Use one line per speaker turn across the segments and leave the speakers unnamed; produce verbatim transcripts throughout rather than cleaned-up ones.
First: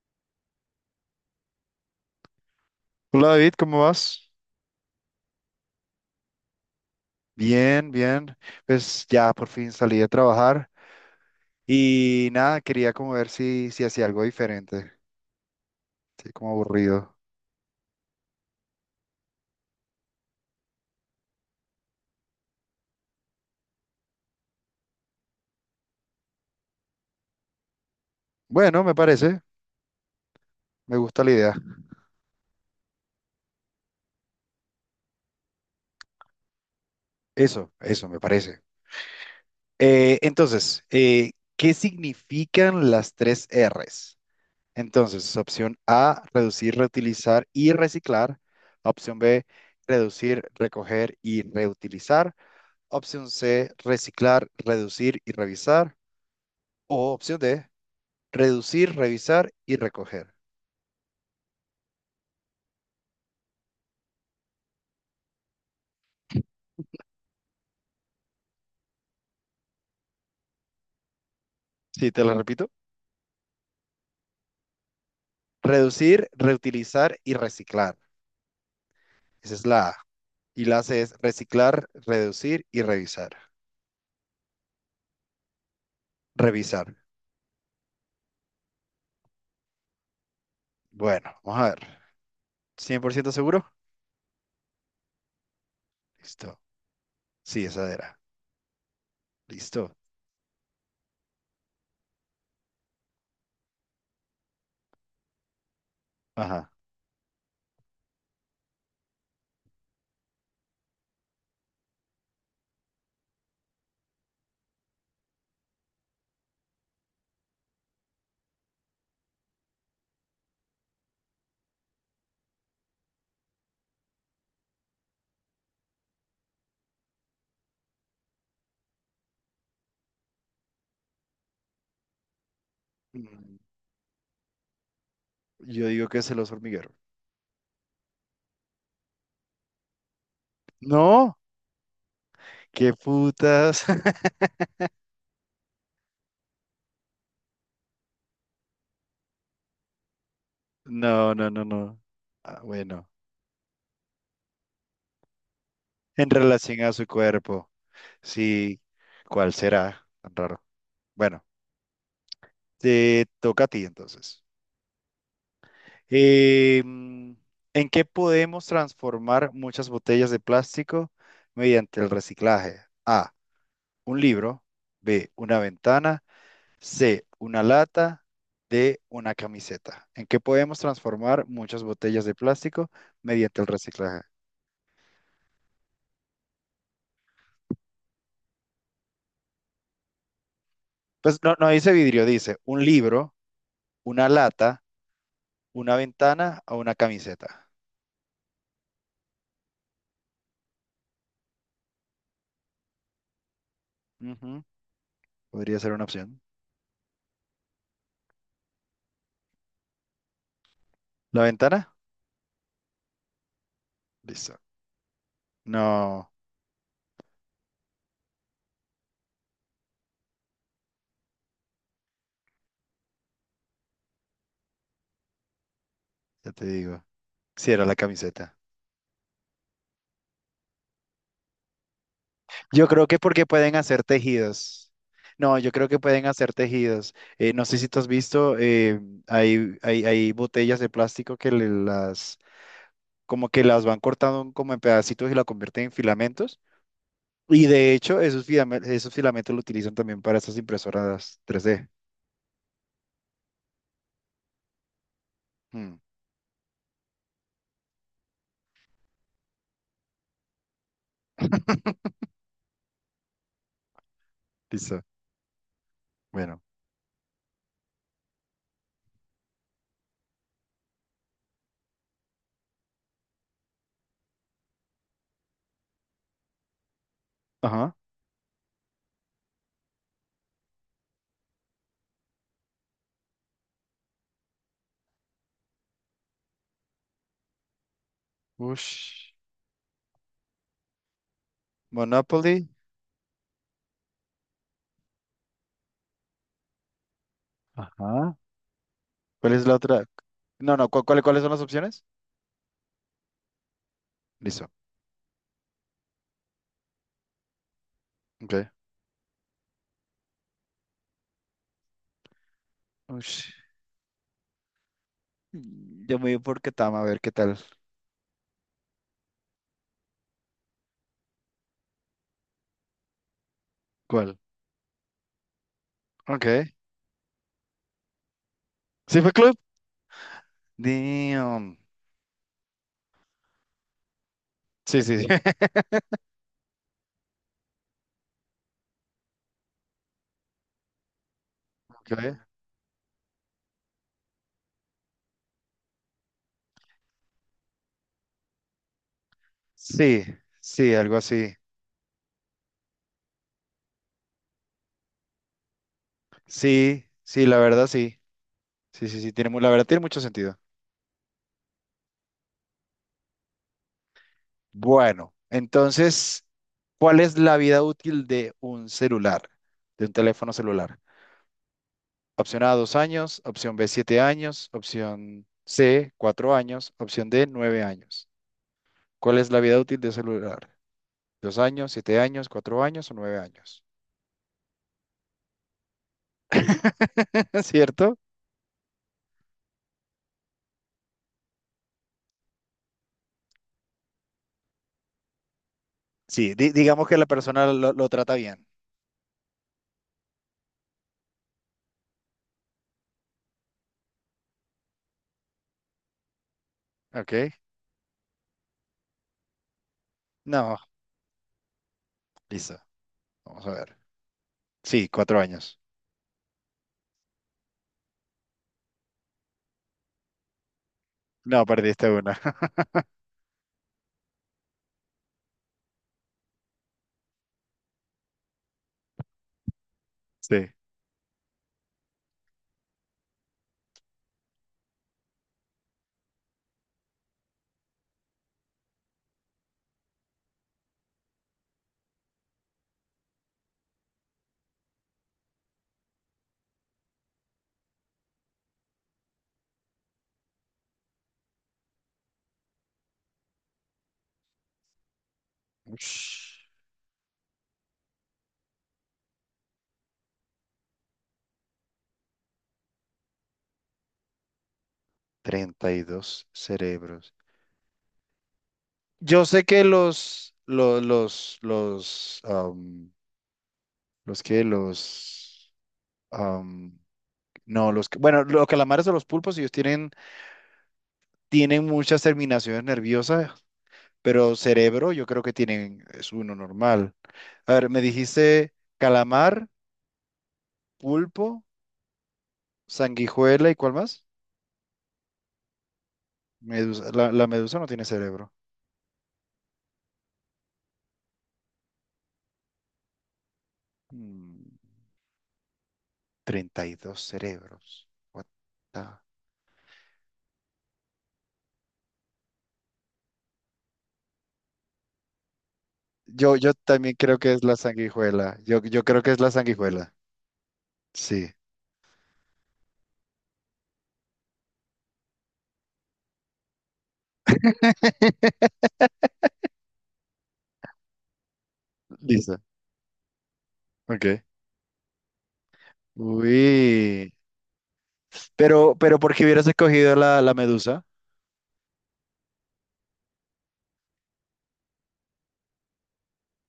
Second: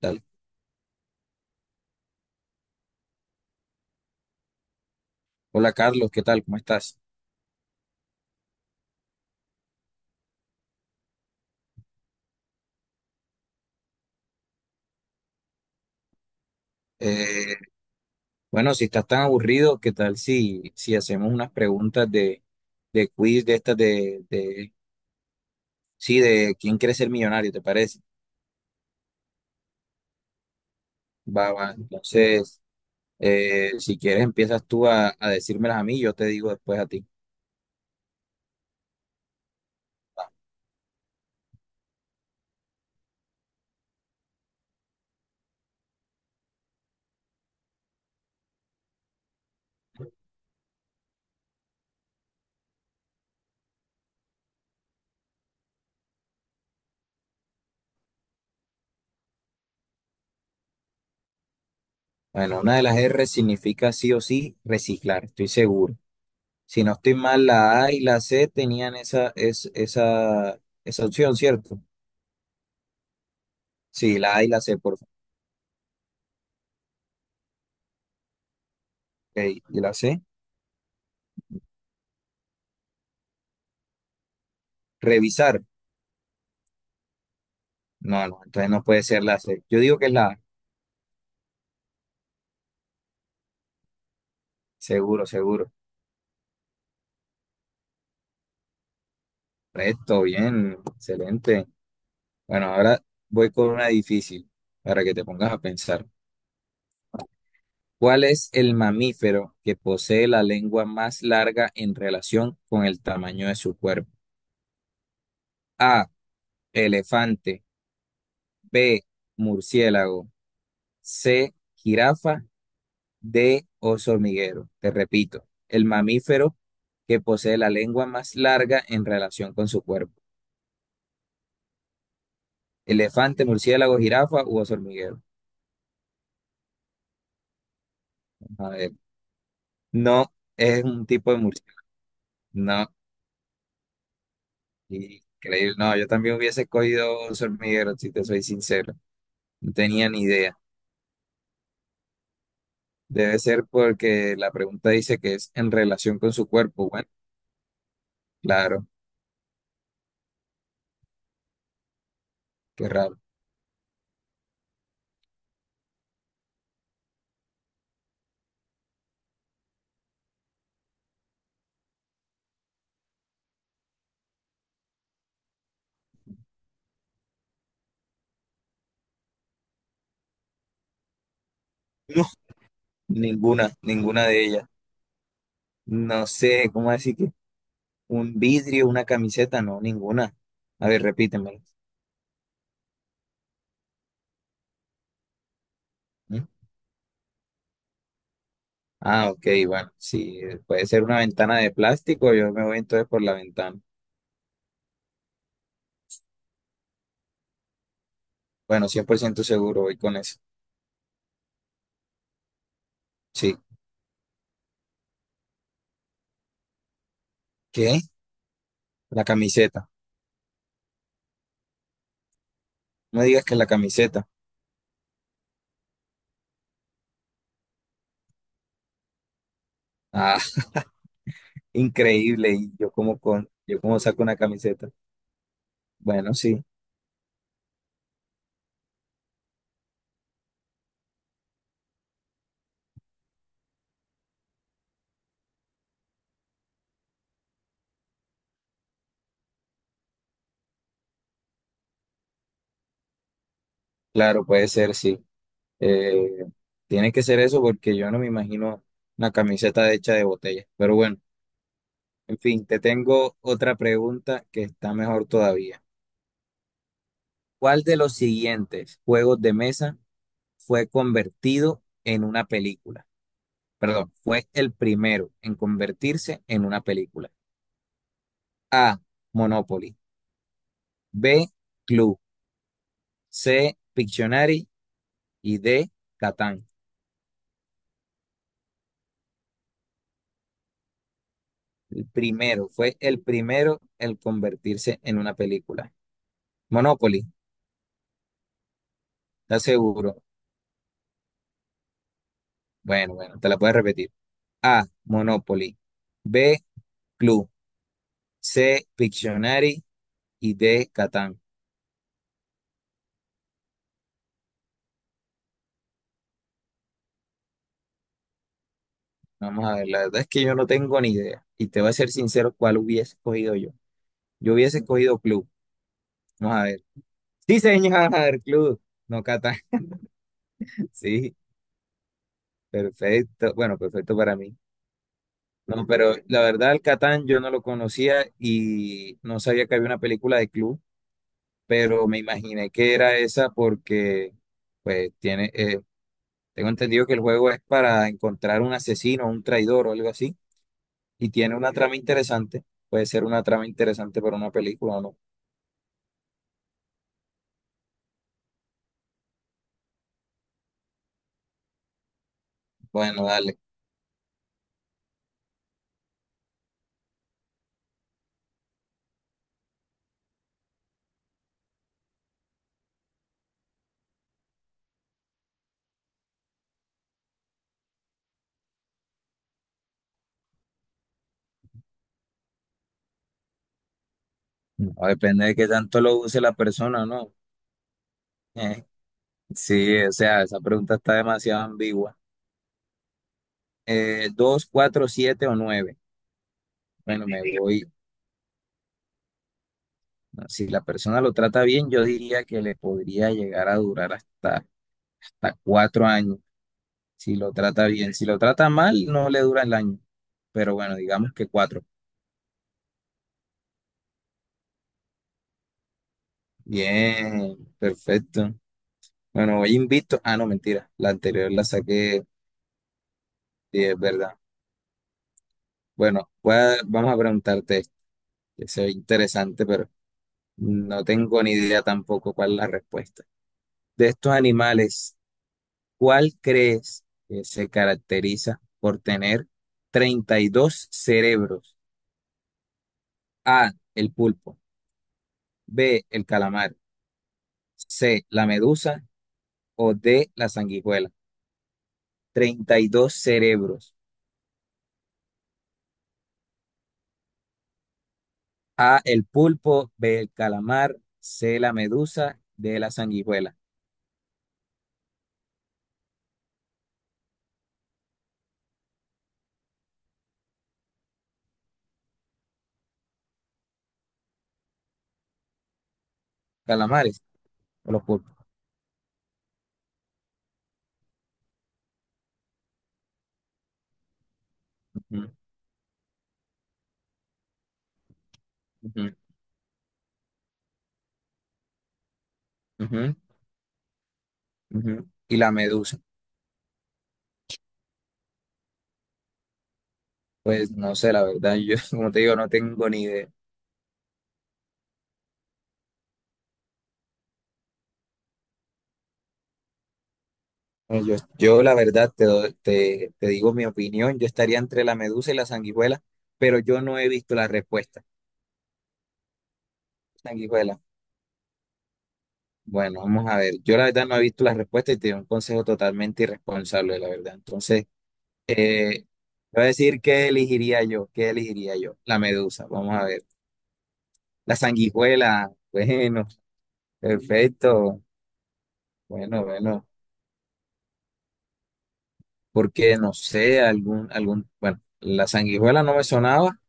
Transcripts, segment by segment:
Dale.
Hola David, ¿cómo vas?
Hola Carlos, ¿qué tal? ¿Cómo estás?
Bien, bien. Pues ya por fin salí de trabajar y nada, quería como ver si, si hacía algo diferente. Estoy como aburrido.
Eh, bueno, si estás tan aburrido, ¿qué tal si, si hacemos unas preguntas de, de quiz de estas de, de, sí, de quién quiere ser millonario? ¿Te parece?
Bueno, me parece, me gusta la
Va,
idea.
va. Entonces, eh, si quieres empiezas tú a, a decírmelas a mí, yo te digo después a ti.
Eso, eso, me parece. Eh, entonces, eh, ¿qué significan las tres R's? Entonces, opción A, reducir, reutilizar y reciclar. Opción B, reducir, recoger y reutilizar. Opción C, reciclar, reducir y revisar. O opción D, reducir, revisar y recoger.
Bueno, una de las R significa sí o sí reciclar, estoy seguro. Si no estoy mal, la A y la C tenían esa, es, esa, esa opción, ¿cierto?
Sí, te lo repito.
Sí, la A y la C, por favor.
Reducir, reutilizar y reciclar.
Ok,
Esa es
¿y
la
la
A.
C?
Y la C es reciclar, reducir y revisar.
Revisar.
Revisar.
No, no, entonces no puede ser la C. Yo digo que es la A.
Bueno, vamos a ver. ¿Cien por ciento seguro?
Seguro, seguro.
Listo. Sí, esa era. Listo.
Correcto, bien, excelente. Bueno, ahora voy con una difícil para que te pongas a pensar.
Ajá.
¿Cuál es el mamífero que posee la lengua más larga en relación con el tamaño de su cuerpo? A, elefante, B, murciélago, C, jirafa, D, oso hormiguero. Te repito, el mamífero que posee la lengua más larga en relación con su cuerpo. Elefante,
Mm,
murciélago, jirafa u oso hormiguero.
Yo digo que es el oso hormiguero.
A ver, no, es un tipo
No,
de murciélago. No,
qué putas.
increíble. No, yo también hubiese escogido oso hormiguero, si te soy sincero. No tenía ni idea.
No, no, no, no. Ah, bueno,
Debe ser porque la pregunta dice que es en relación
en
con su
relación
cuerpo.
a su
Bueno,
cuerpo. Sí,
claro,
¿cuál será? Tan raro. Bueno.
qué raro.
Te toca a ti entonces. Eh, mm, ¿En qué podemos transformar muchas botellas de plástico mediante el reciclaje? A, un libro; B, una ventana; C, una lata; D, una camiseta. ¿En qué podemos transformar muchas
No,
botellas de plástico mediante el
ninguna,
reciclaje?
ninguna de ellas. No sé, ¿cómo decir que un vidrio, una camiseta? No, ninguna. A ver,
Pues
repítemelo.
no, no dice vidrio, dice un libro, una lata, una
¿Mm?
ventana o una camiseta.
Ah, ok, bueno, si puede ser una ventana de plástico, yo me voy entonces por la ventana.
Ujú, podría ser una opción.
Bueno, cien por ciento seguro voy con eso.
¿La ventana?
Sí.
Listo. No.
¿Qué? La camiseta. No digas que la camiseta.
Ya te digo. Sí, era la camiseta.
Ah, increíble. Y
Yo
yo
creo que
como
porque
con,
pueden
yo como
hacer
saco una camiseta.
tejidos. No, yo creo que pueden
Bueno,
hacer
sí,
tejidos. Eh, no sé si tú has visto, eh, hay, hay, hay botellas de plástico que le- las, como que las van cortando como en pedacitos y la convierten en filamentos. Y de hecho, esos filamentos, esos filamentos lo utilizan también para esas impresoras tres d.
claro, puede ser, sí.
Hmm,
Eh, Tiene que ser eso porque yo no me imagino una camiseta hecha de botella. Pero bueno, en fin, te tengo otra pregunta que está
Listo.
mejor todavía.
Bueno.
¿Cuál de los siguientes juegos de mesa fue convertido en una película? Perdón, fue el primero en convertirse en una película.
Ajá.
A. Monopoly. B. Clue. C. Pictionary. Y D. Catán.
Ush.
El
Monopoly.
primero, fue el primero el convertirse en una película. Monopoly,
Ajá. ¿Cuál
¿estás
es la otra?
seguro?
No, no, ¿cu- ¿cuál, cuáles son las opciones?
Bueno, bueno, te la puedes repetir.
Listo.
A. Monopoly. B. Clue.
Ok.
C. Pictionary. Y D. Catán.
Ush, yo me voy por Ketama a ver qué tal.
Vamos a ver, la verdad es que yo no tengo ni idea. Y te voy a ser sincero, ¿cuál hubiese escogido yo?
¿Cuál?
Yo hubiese escogido Clue. Vamos a
Ok.
ver. Sí, señor, Clue.
¿Sí
No,
fue club?
Catán. Sí.
Damn.
Perfecto, bueno, perfecto para mí.
Sí, sí, sí.
No, pero la verdad, el Catán yo no lo conocía y no sabía que había una película de club, pero
Ok.
me imaginé que era esa porque, pues, tiene, eh, tengo entendido que el juego es para encontrar un asesino, un traidor o algo
Sí,
así,
sí, algo
y
así.
tiene una trama interesante. Puede ser una trama interesante para una película o no.
Sí, sí, la verdad sí. Sí, sí, sí, tiene, mu- la verdad tiene mucho sentido.
Bueno, dale.
Bueno, entonces, ¿cuál es la vida útil de un celular, de un teléfono celular? Opción A, dos años; opción B, siete años; opción C, cuatro años; opción D, nueve años. ¿Cuál es la vida útil de un celular? ¿Dos años, siete años, cuatro años o nueve años?
No, depende de qué tanto lo use la persona, ¿no?
¿Cierto?
Eh, sí, o sea, esa pregunta está demasiado ambigua. Eh, ¿dos, cuatro, siete o nueve?
Sí, di- digamos que la
Bueno, me
persona
voy.
lo, lo trata bien.
Si la persona lo trata bien, yo diría que le podría llegar a durar hasta, hasta cuatro años.
Ok.
Si lo trata bien, si lo trata mal, no le dura el año. Pero
No,
bueno, digamos que cuatro.
listo. Vamos a ver. Sí, cuatro años.
Bien, perfecto. Bueno, hoy invito. Ah, no, mentira. La anterior
No,
la
perdiste
saqué.
una.
Sí, es verdad. Bueno, voy a- vamos a preguntarte esto, que se ve interesante, pero
Sí.
no tengo ni idea tampoco cuál es la respuesta. De estos animales, ¿cuál crees que se caracteriza por tener treinta y dos cerebros? A, el pulpo, B, el calamar, C, la medusa o D, la sanguijuela. treinta y dos cerebros.
Ush,
A, el pulpo, B, el calamar, C, la medusa, D, la sanguijuela.
treinta y dos cerebros. Yo sé que los, los los, los, am, los que los, am,
Calamares
no,
o los
los que,
pulpos.
bueno, los calamares o los pulpos, ellos tienen, tienen muchas terminaciones nerviosas, pero cerebro yo
Ujú,
creo que tienen, es uno normal. A ver, me dijiste
ujú,
calamar, pulpo,
ujú,
sanguijuela y ¿cuál más?
ujú. Y la medusa.
Medusa. La, la medusa no tiene cerebro.
Pues no sé, la verdad, yo como te digo, no tengo ni idea.
Mm, treinta y dos cerebros. What the-.
Bueno, Yo, yo la verdad te, doy- te, te digo mi opinión, yo estaría entre la medusa y la sanguijuela,
Yo,
pero
yo
yo no he
también
visto
creo
la
que es la
respuesta.
sanguijuela. Yo, yo creo que es la sanguijuela.
Sanguijuela,
Sí.
bueno, vamos a ver, yo la verdad no he visto la respuesta y te doy un consejo totalmente irresponsable, la verdad. Entonces, eh, te voy a decir qué elegiría yo, qué elegiría yo, la
Listo.
medusa, vamos a ver.
Ok.
La sanguijuela, bueno,
Uy.
perfecto,
Pero, pero ¿por qué
bueno,
hubieras
bueno,
escogido la, la medusa?
porque no sé, algún, algún, bueno, la sanguijuela no me sonaba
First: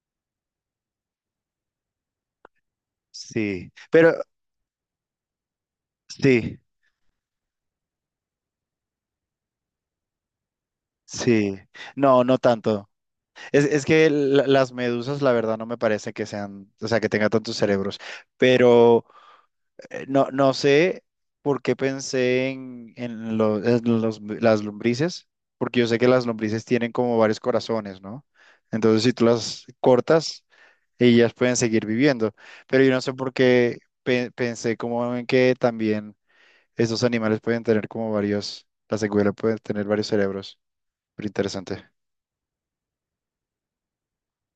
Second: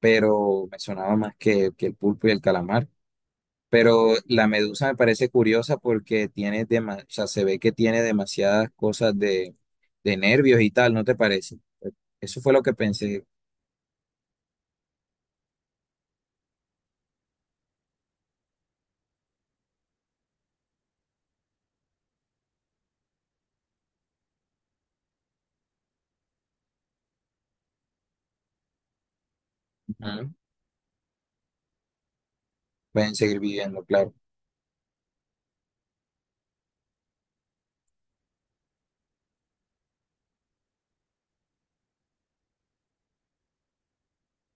pero me sonaba más que, que el pulpo y el calamar.
Sí. Pero,
Pero la medusa me parece curiosa porque
sí,
tiene dema- o sea, se ve que tiene demasiadas cosas de, de nervios y tal, ¿no te
sí.
parece?
No, no
Eso fue lo que
tanto.
pensé.
Es, es que la- las medusas, la verdad, no me parece que sean, o sea, que tengan tantos cerebros, pero eh, no, no sé por qué pensé en, en lo- en los- las lombrices, porque yo sé que las lombrices tienen como varios corazones, ¿no? Entonces, si tú las
Ujú.
cortas, ellas pueden seguir viviendo, pero yo no sé
Pueden
por
seguir
qué
viviendo, claro.
pe- pensé como en que también esos animales pueden tener como varios, la secuela puede tener varios cerebros, pero interesante.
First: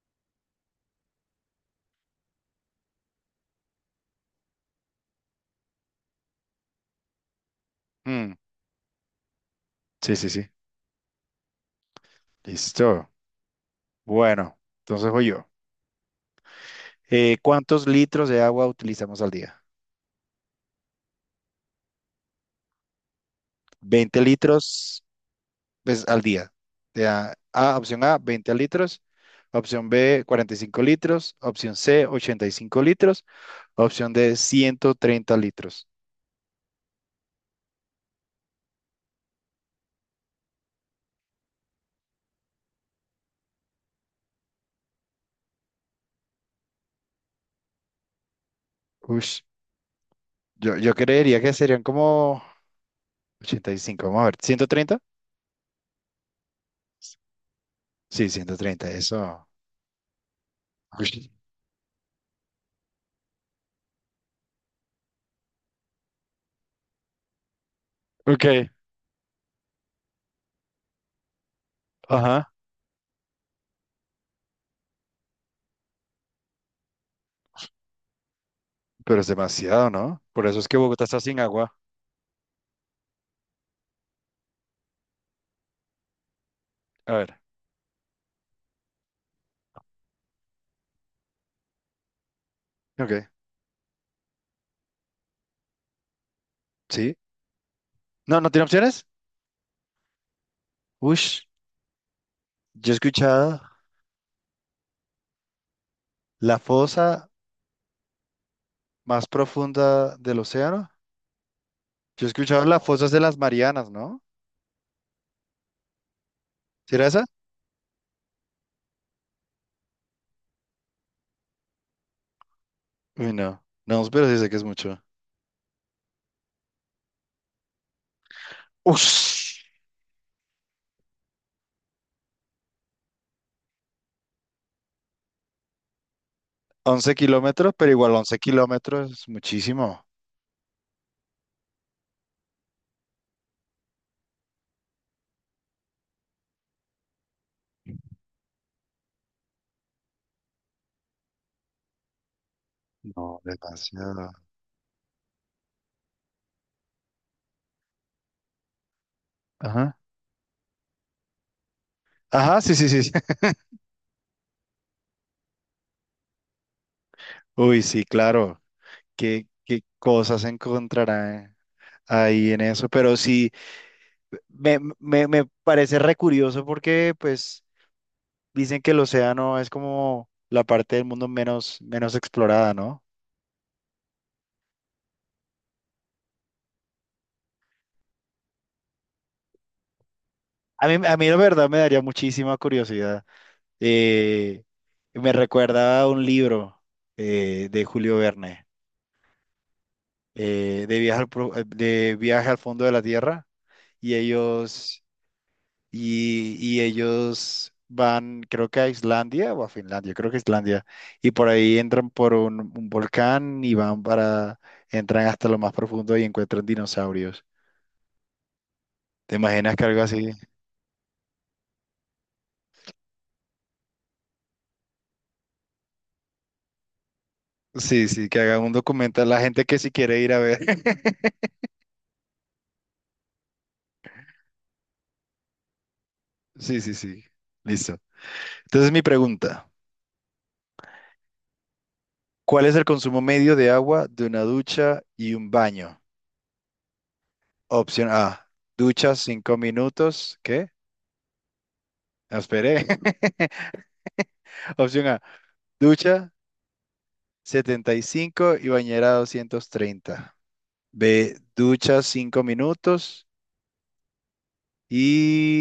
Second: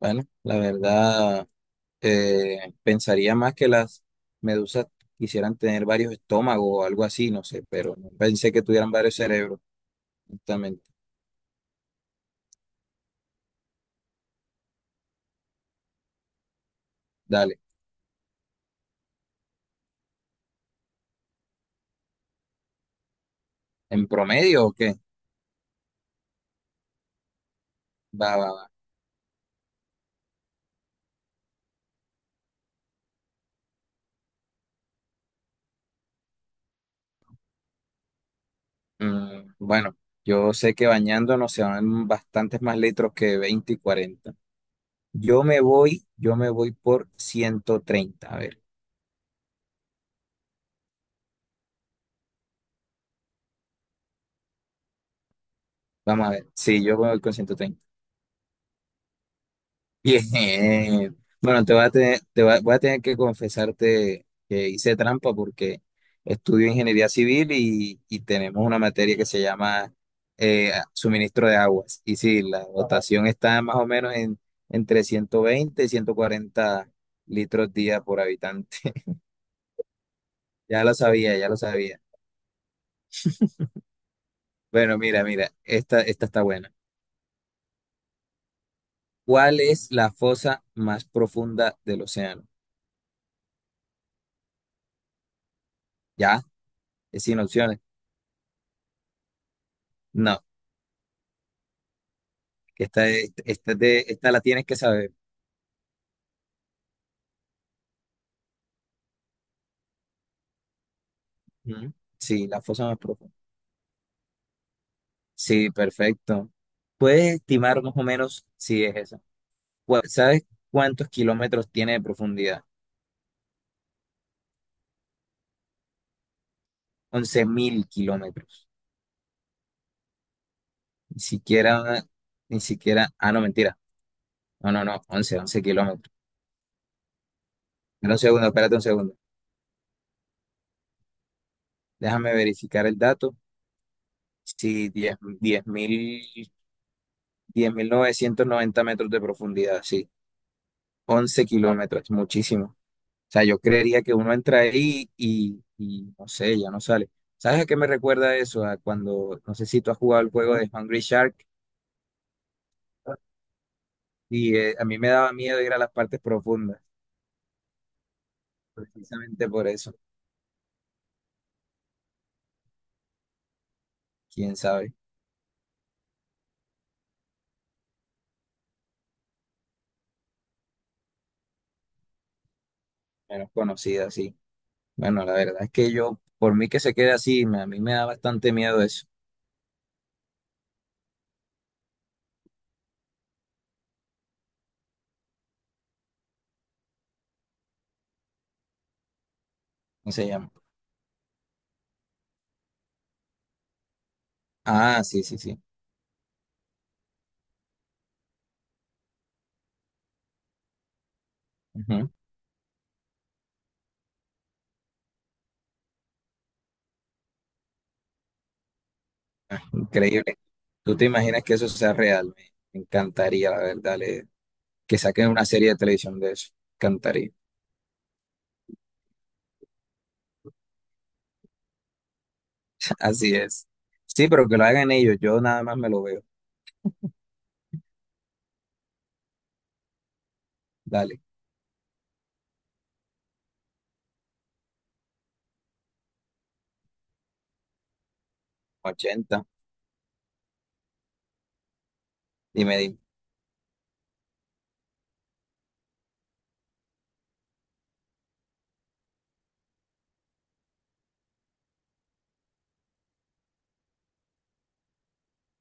Bueno, la verdad, eh, pensaría más que las medusas quisieran tener varios estómagos o algo así, no sé, pero no
Mm,
pensé que tuvieran varios cerebros,
sí, sí, sí,
justamente.
listo. Bueno, entonces voy yo. Eh,
Dale,
¿cuántos litros de agua utilizamos al día?
¿en
Veinte
promedio o qué?
litros pues, al día. O sea, A, opción A,
Va, va,
veinte
va.
litros. Opción B, cuarenta y cinco litros. Opción C, ochenta y cinco litros. Opción D, ciento treinta litros.
Mm, bueno, yo sé que bañándonos se van bastantes más litros que veinte y cuarenta. Yo me voy, yo me voy por ciento treinta. A ver,
Ush, yo, yo creería que serían como ochenta y cinco. Vamos a ver, ciento treinta.
vamos a ver. Sí, yo me voy con ciento treinta.
Sí, ciento treinta. Eso.
Bien.
Ush,
Bueno, te voy a tener, te voy a voy a tener que confesarte que hice trampa porque estudio ingeniería civil y, y
ok,
tenemos una materia que se llama eh, suministro de aguas. Y sí,
ajá.
la dotación está más o menos en, entre ciento veinte y ciento cuarenta litros día por habitante.
Pero es demasiado, ¿no? Por eso es que
Ya lo
Bogotá está
sabía,
sin
ya lo
agua.
sabía. Bueno, mira, mira, esta, esta está buena.
A ver.
¿Cuál es la fosa más profunda del océano?
Ok,
¿Ya?
sí.
¿Es sin opciones?
No, no tiene opciones.
No,
Ush, yo he
esta, es-
escuchado
esta, es de- esta la tienes que saber.
la fosa más profunda del océano.
Ujú.
Yo he
Sí, la
escuchado las
fosa más
fosas de
profunda.
las Marianas, ¿no?
Sí, perfecto.
¿Será esa?
¿Puedes estimar más o menos si es esa? Cu- ¿Sabes cuántos kilómetros tiene de profundidad?
Uy, no. No, pero sí sé que es mucho.
Once mil kilómetros.
Ush,
Ni siquiera, ni siquiera, ah, no, mentira. No, no, no, once once kilómetros.
once kilómetros, pero igual
Espera un
once
segundo, espérate un
kilómetros
segundo.
es muchísimo.
Déjame verificar el dato. Sí, diez diez diez mil diez mil novecientos noventa metros de profundidad, sí. Once kilómetros, es muchísimo. O
No,
sea, yo creería que
demasiado.
uno entra ahí y, y no sé, ya no sale. ¿Sabes a qué me recuerda eso? A cuando, no sé si tú
Ajá.
has jugado el juego de Hungry Shark
Ajá, sí, sí, sí. Sí.
y eh, a mí me daba miedo ir a las partes profundas,
Uy, sí, claro. ¿Qué,
precisamente por
qué
eso.
cosas encontrará ahí en eso? Pero sí,
¿Quién
me,
sabe?
me, me parece re curioso porque, pues. Dicen que el océano es como la parte del mundo menos, menos explorada, ¿no?
Menos conocida, sí. Bueno, la verdad es que yo, por mí que se quede así, me- a mí me da bastante miedo eso.
A mí, a mí la verdad me daría muchísima curiosidad. Eh, me recuerda a un libro, eh, de Julio Verne,
Cómo se llama.
eh, de viaje al, pro- eh, de viaje al fondo de la Tierra, y
Ah,
ellos,
sí, sí, sí.
y, y ellos van, creo que a Islandia o a Finlandia, creo que Islandia, y por ahí entran
Ujú.
por un, un volcán y van para, entran hasta lo más profundo y encuentran dinosaurios. ¿Te
Ah,
imaginas que algo así?
increíble. ¿Tú te imaginas que eso sea real? Me me encantaría, la verdad, le- que saquen una serie de televisión de eso. Encantaría.
Sí, sí, que hagan un documental la gente que si quiere ir a ver.
Así es. Sí, pero que lo hagan ellos. Yo nada más me lo veo.
Sí, sí, sí. Listo. Entonces mi pregunta,
Dale,
¿cuál es el consumo medio de agua de una ducha y un baño? Opción A, ducha
ochenta.
cinco minutos. ¿Qué? No,
Dime,
esperé.
dime.
Opción A, ducha setenta y cinco y bañera doscientos treinta. B, ducha cinco minutos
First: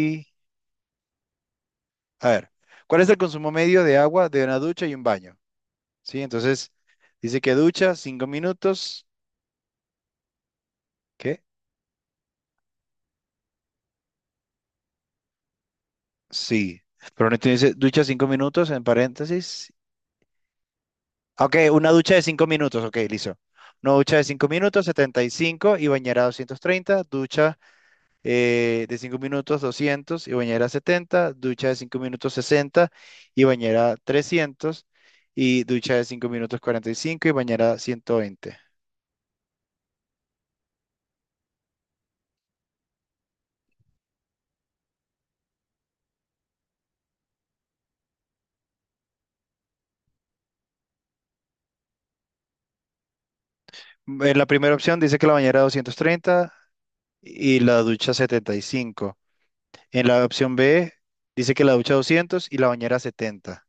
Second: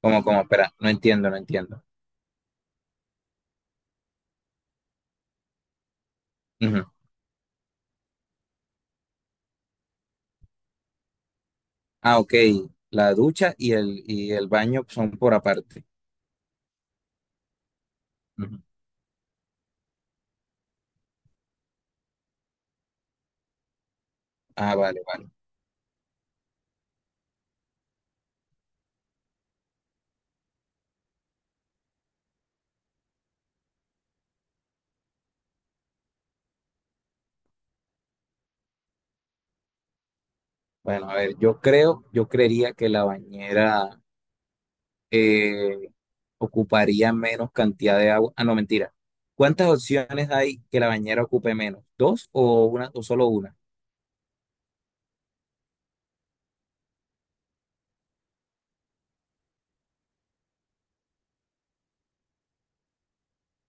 ¿Cómo, cómo? Espera, no entiendo, no entiendo.
A ver, ¿cuál es el consumo medio de agua de una ducha y un baño? Sí, entonces
Ujú.
dice que ducha cinco minutos. ¿Qué?
Ah, ok. La ducha y el, y el baño son por aparte.
Sí. Pero no te dice ducha cinco
Ujú.
minutos en paréntesis. Ah, ok, una ducha de cinco minutos. Ok, listo. Una ducha de cinco
Ah,
minutos,
vale,
setenta y
vale.
cinco y bañera doscientos treinta. Ducha eh, de cinco minutos, doscientos, y bañera setenta. Ducha de cinco minutos, sesenta y bañera trescientos. Y ducha de cinco minutos, cuarenta y cinco y bañera ciento veinte.
Bueno, a ver, yo creo, yo creería que la bañera, eh, ocuparía menos cantidad de agua. Ah, no, mentira. ¿Cuántas opciones hay que la bañera ocupe menos? ¿Dos o una o solo una?
En la primera opción dice que la bañera doscientos treinta y la ducha setenta y cinco. En la opción B dice que la ducha doscientos y la bañera setenta.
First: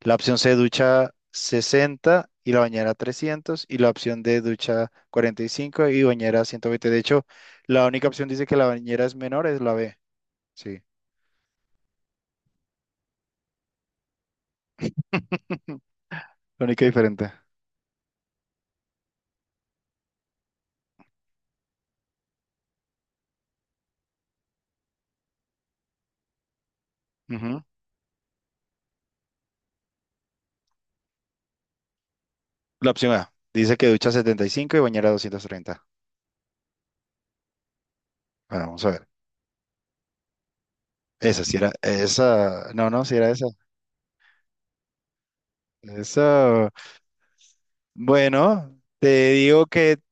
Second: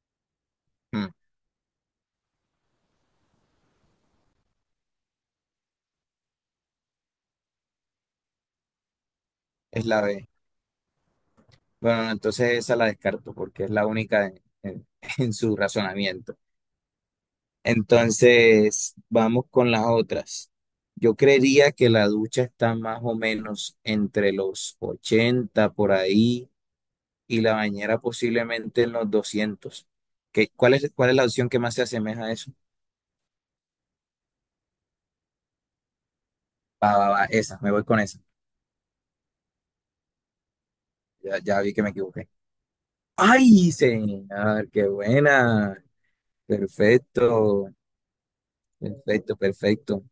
La opción C ducha
Mm,
sesenta y la bañera trescientos. Y la opción D ducha cuarenta y cinco y bañera ciento veinte. De hecho, la única opción dice que la bañera es menor, es la
es
B.
la B.
Sí,
Bueno, no, entonces esa la descarto porque es la única en, en- en su razonamiento.
la única diferente.
Entonces, vamos con las otras. Yo creería que la ducha está más o menos entre los ochenta por ahí y la
Ujú.
bañera posiblemente en los doscientos. ¿Qué, cuál es, cuál es la opción que más se asemeja a eso?
La opción A dice que ducha setenta y cinco y bañera doscientos treinta.
Va, va, va, esa, me voy con esa.
Bueno, vamos a ver.
Ya,
Esa sí
ya
era,
vi que me equivoqué.
esa, no, no, sí era esa.
¡Ay, señor! ¡Qué buena!
Esa,
Perfecto,
bueno, te
perfecto,
digo que
perfecto.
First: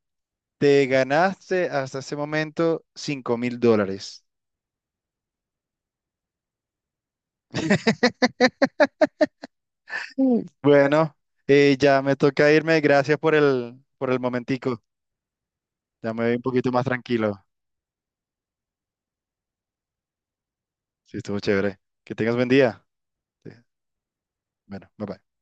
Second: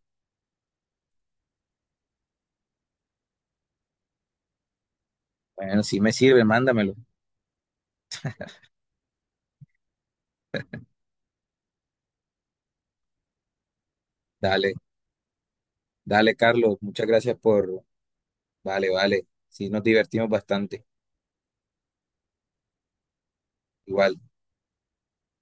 te ganaste hasta ese momento cinco mil dólares.
Bueno, sí me sirve, mándamelo.
Mm. Bueno, eh, ya me toca irme. Gracias por el, por el
Dale,
momentico. Ya me voy
dale,
un poquito
Carlos.
más
Muchas gracias
tranquilo.
por. Vale, vale. Sí, nos divertimos bastante.
Sí, estuvo chévere. Que tengas buen día. Sí.
Igual.
Bueno, bye bye.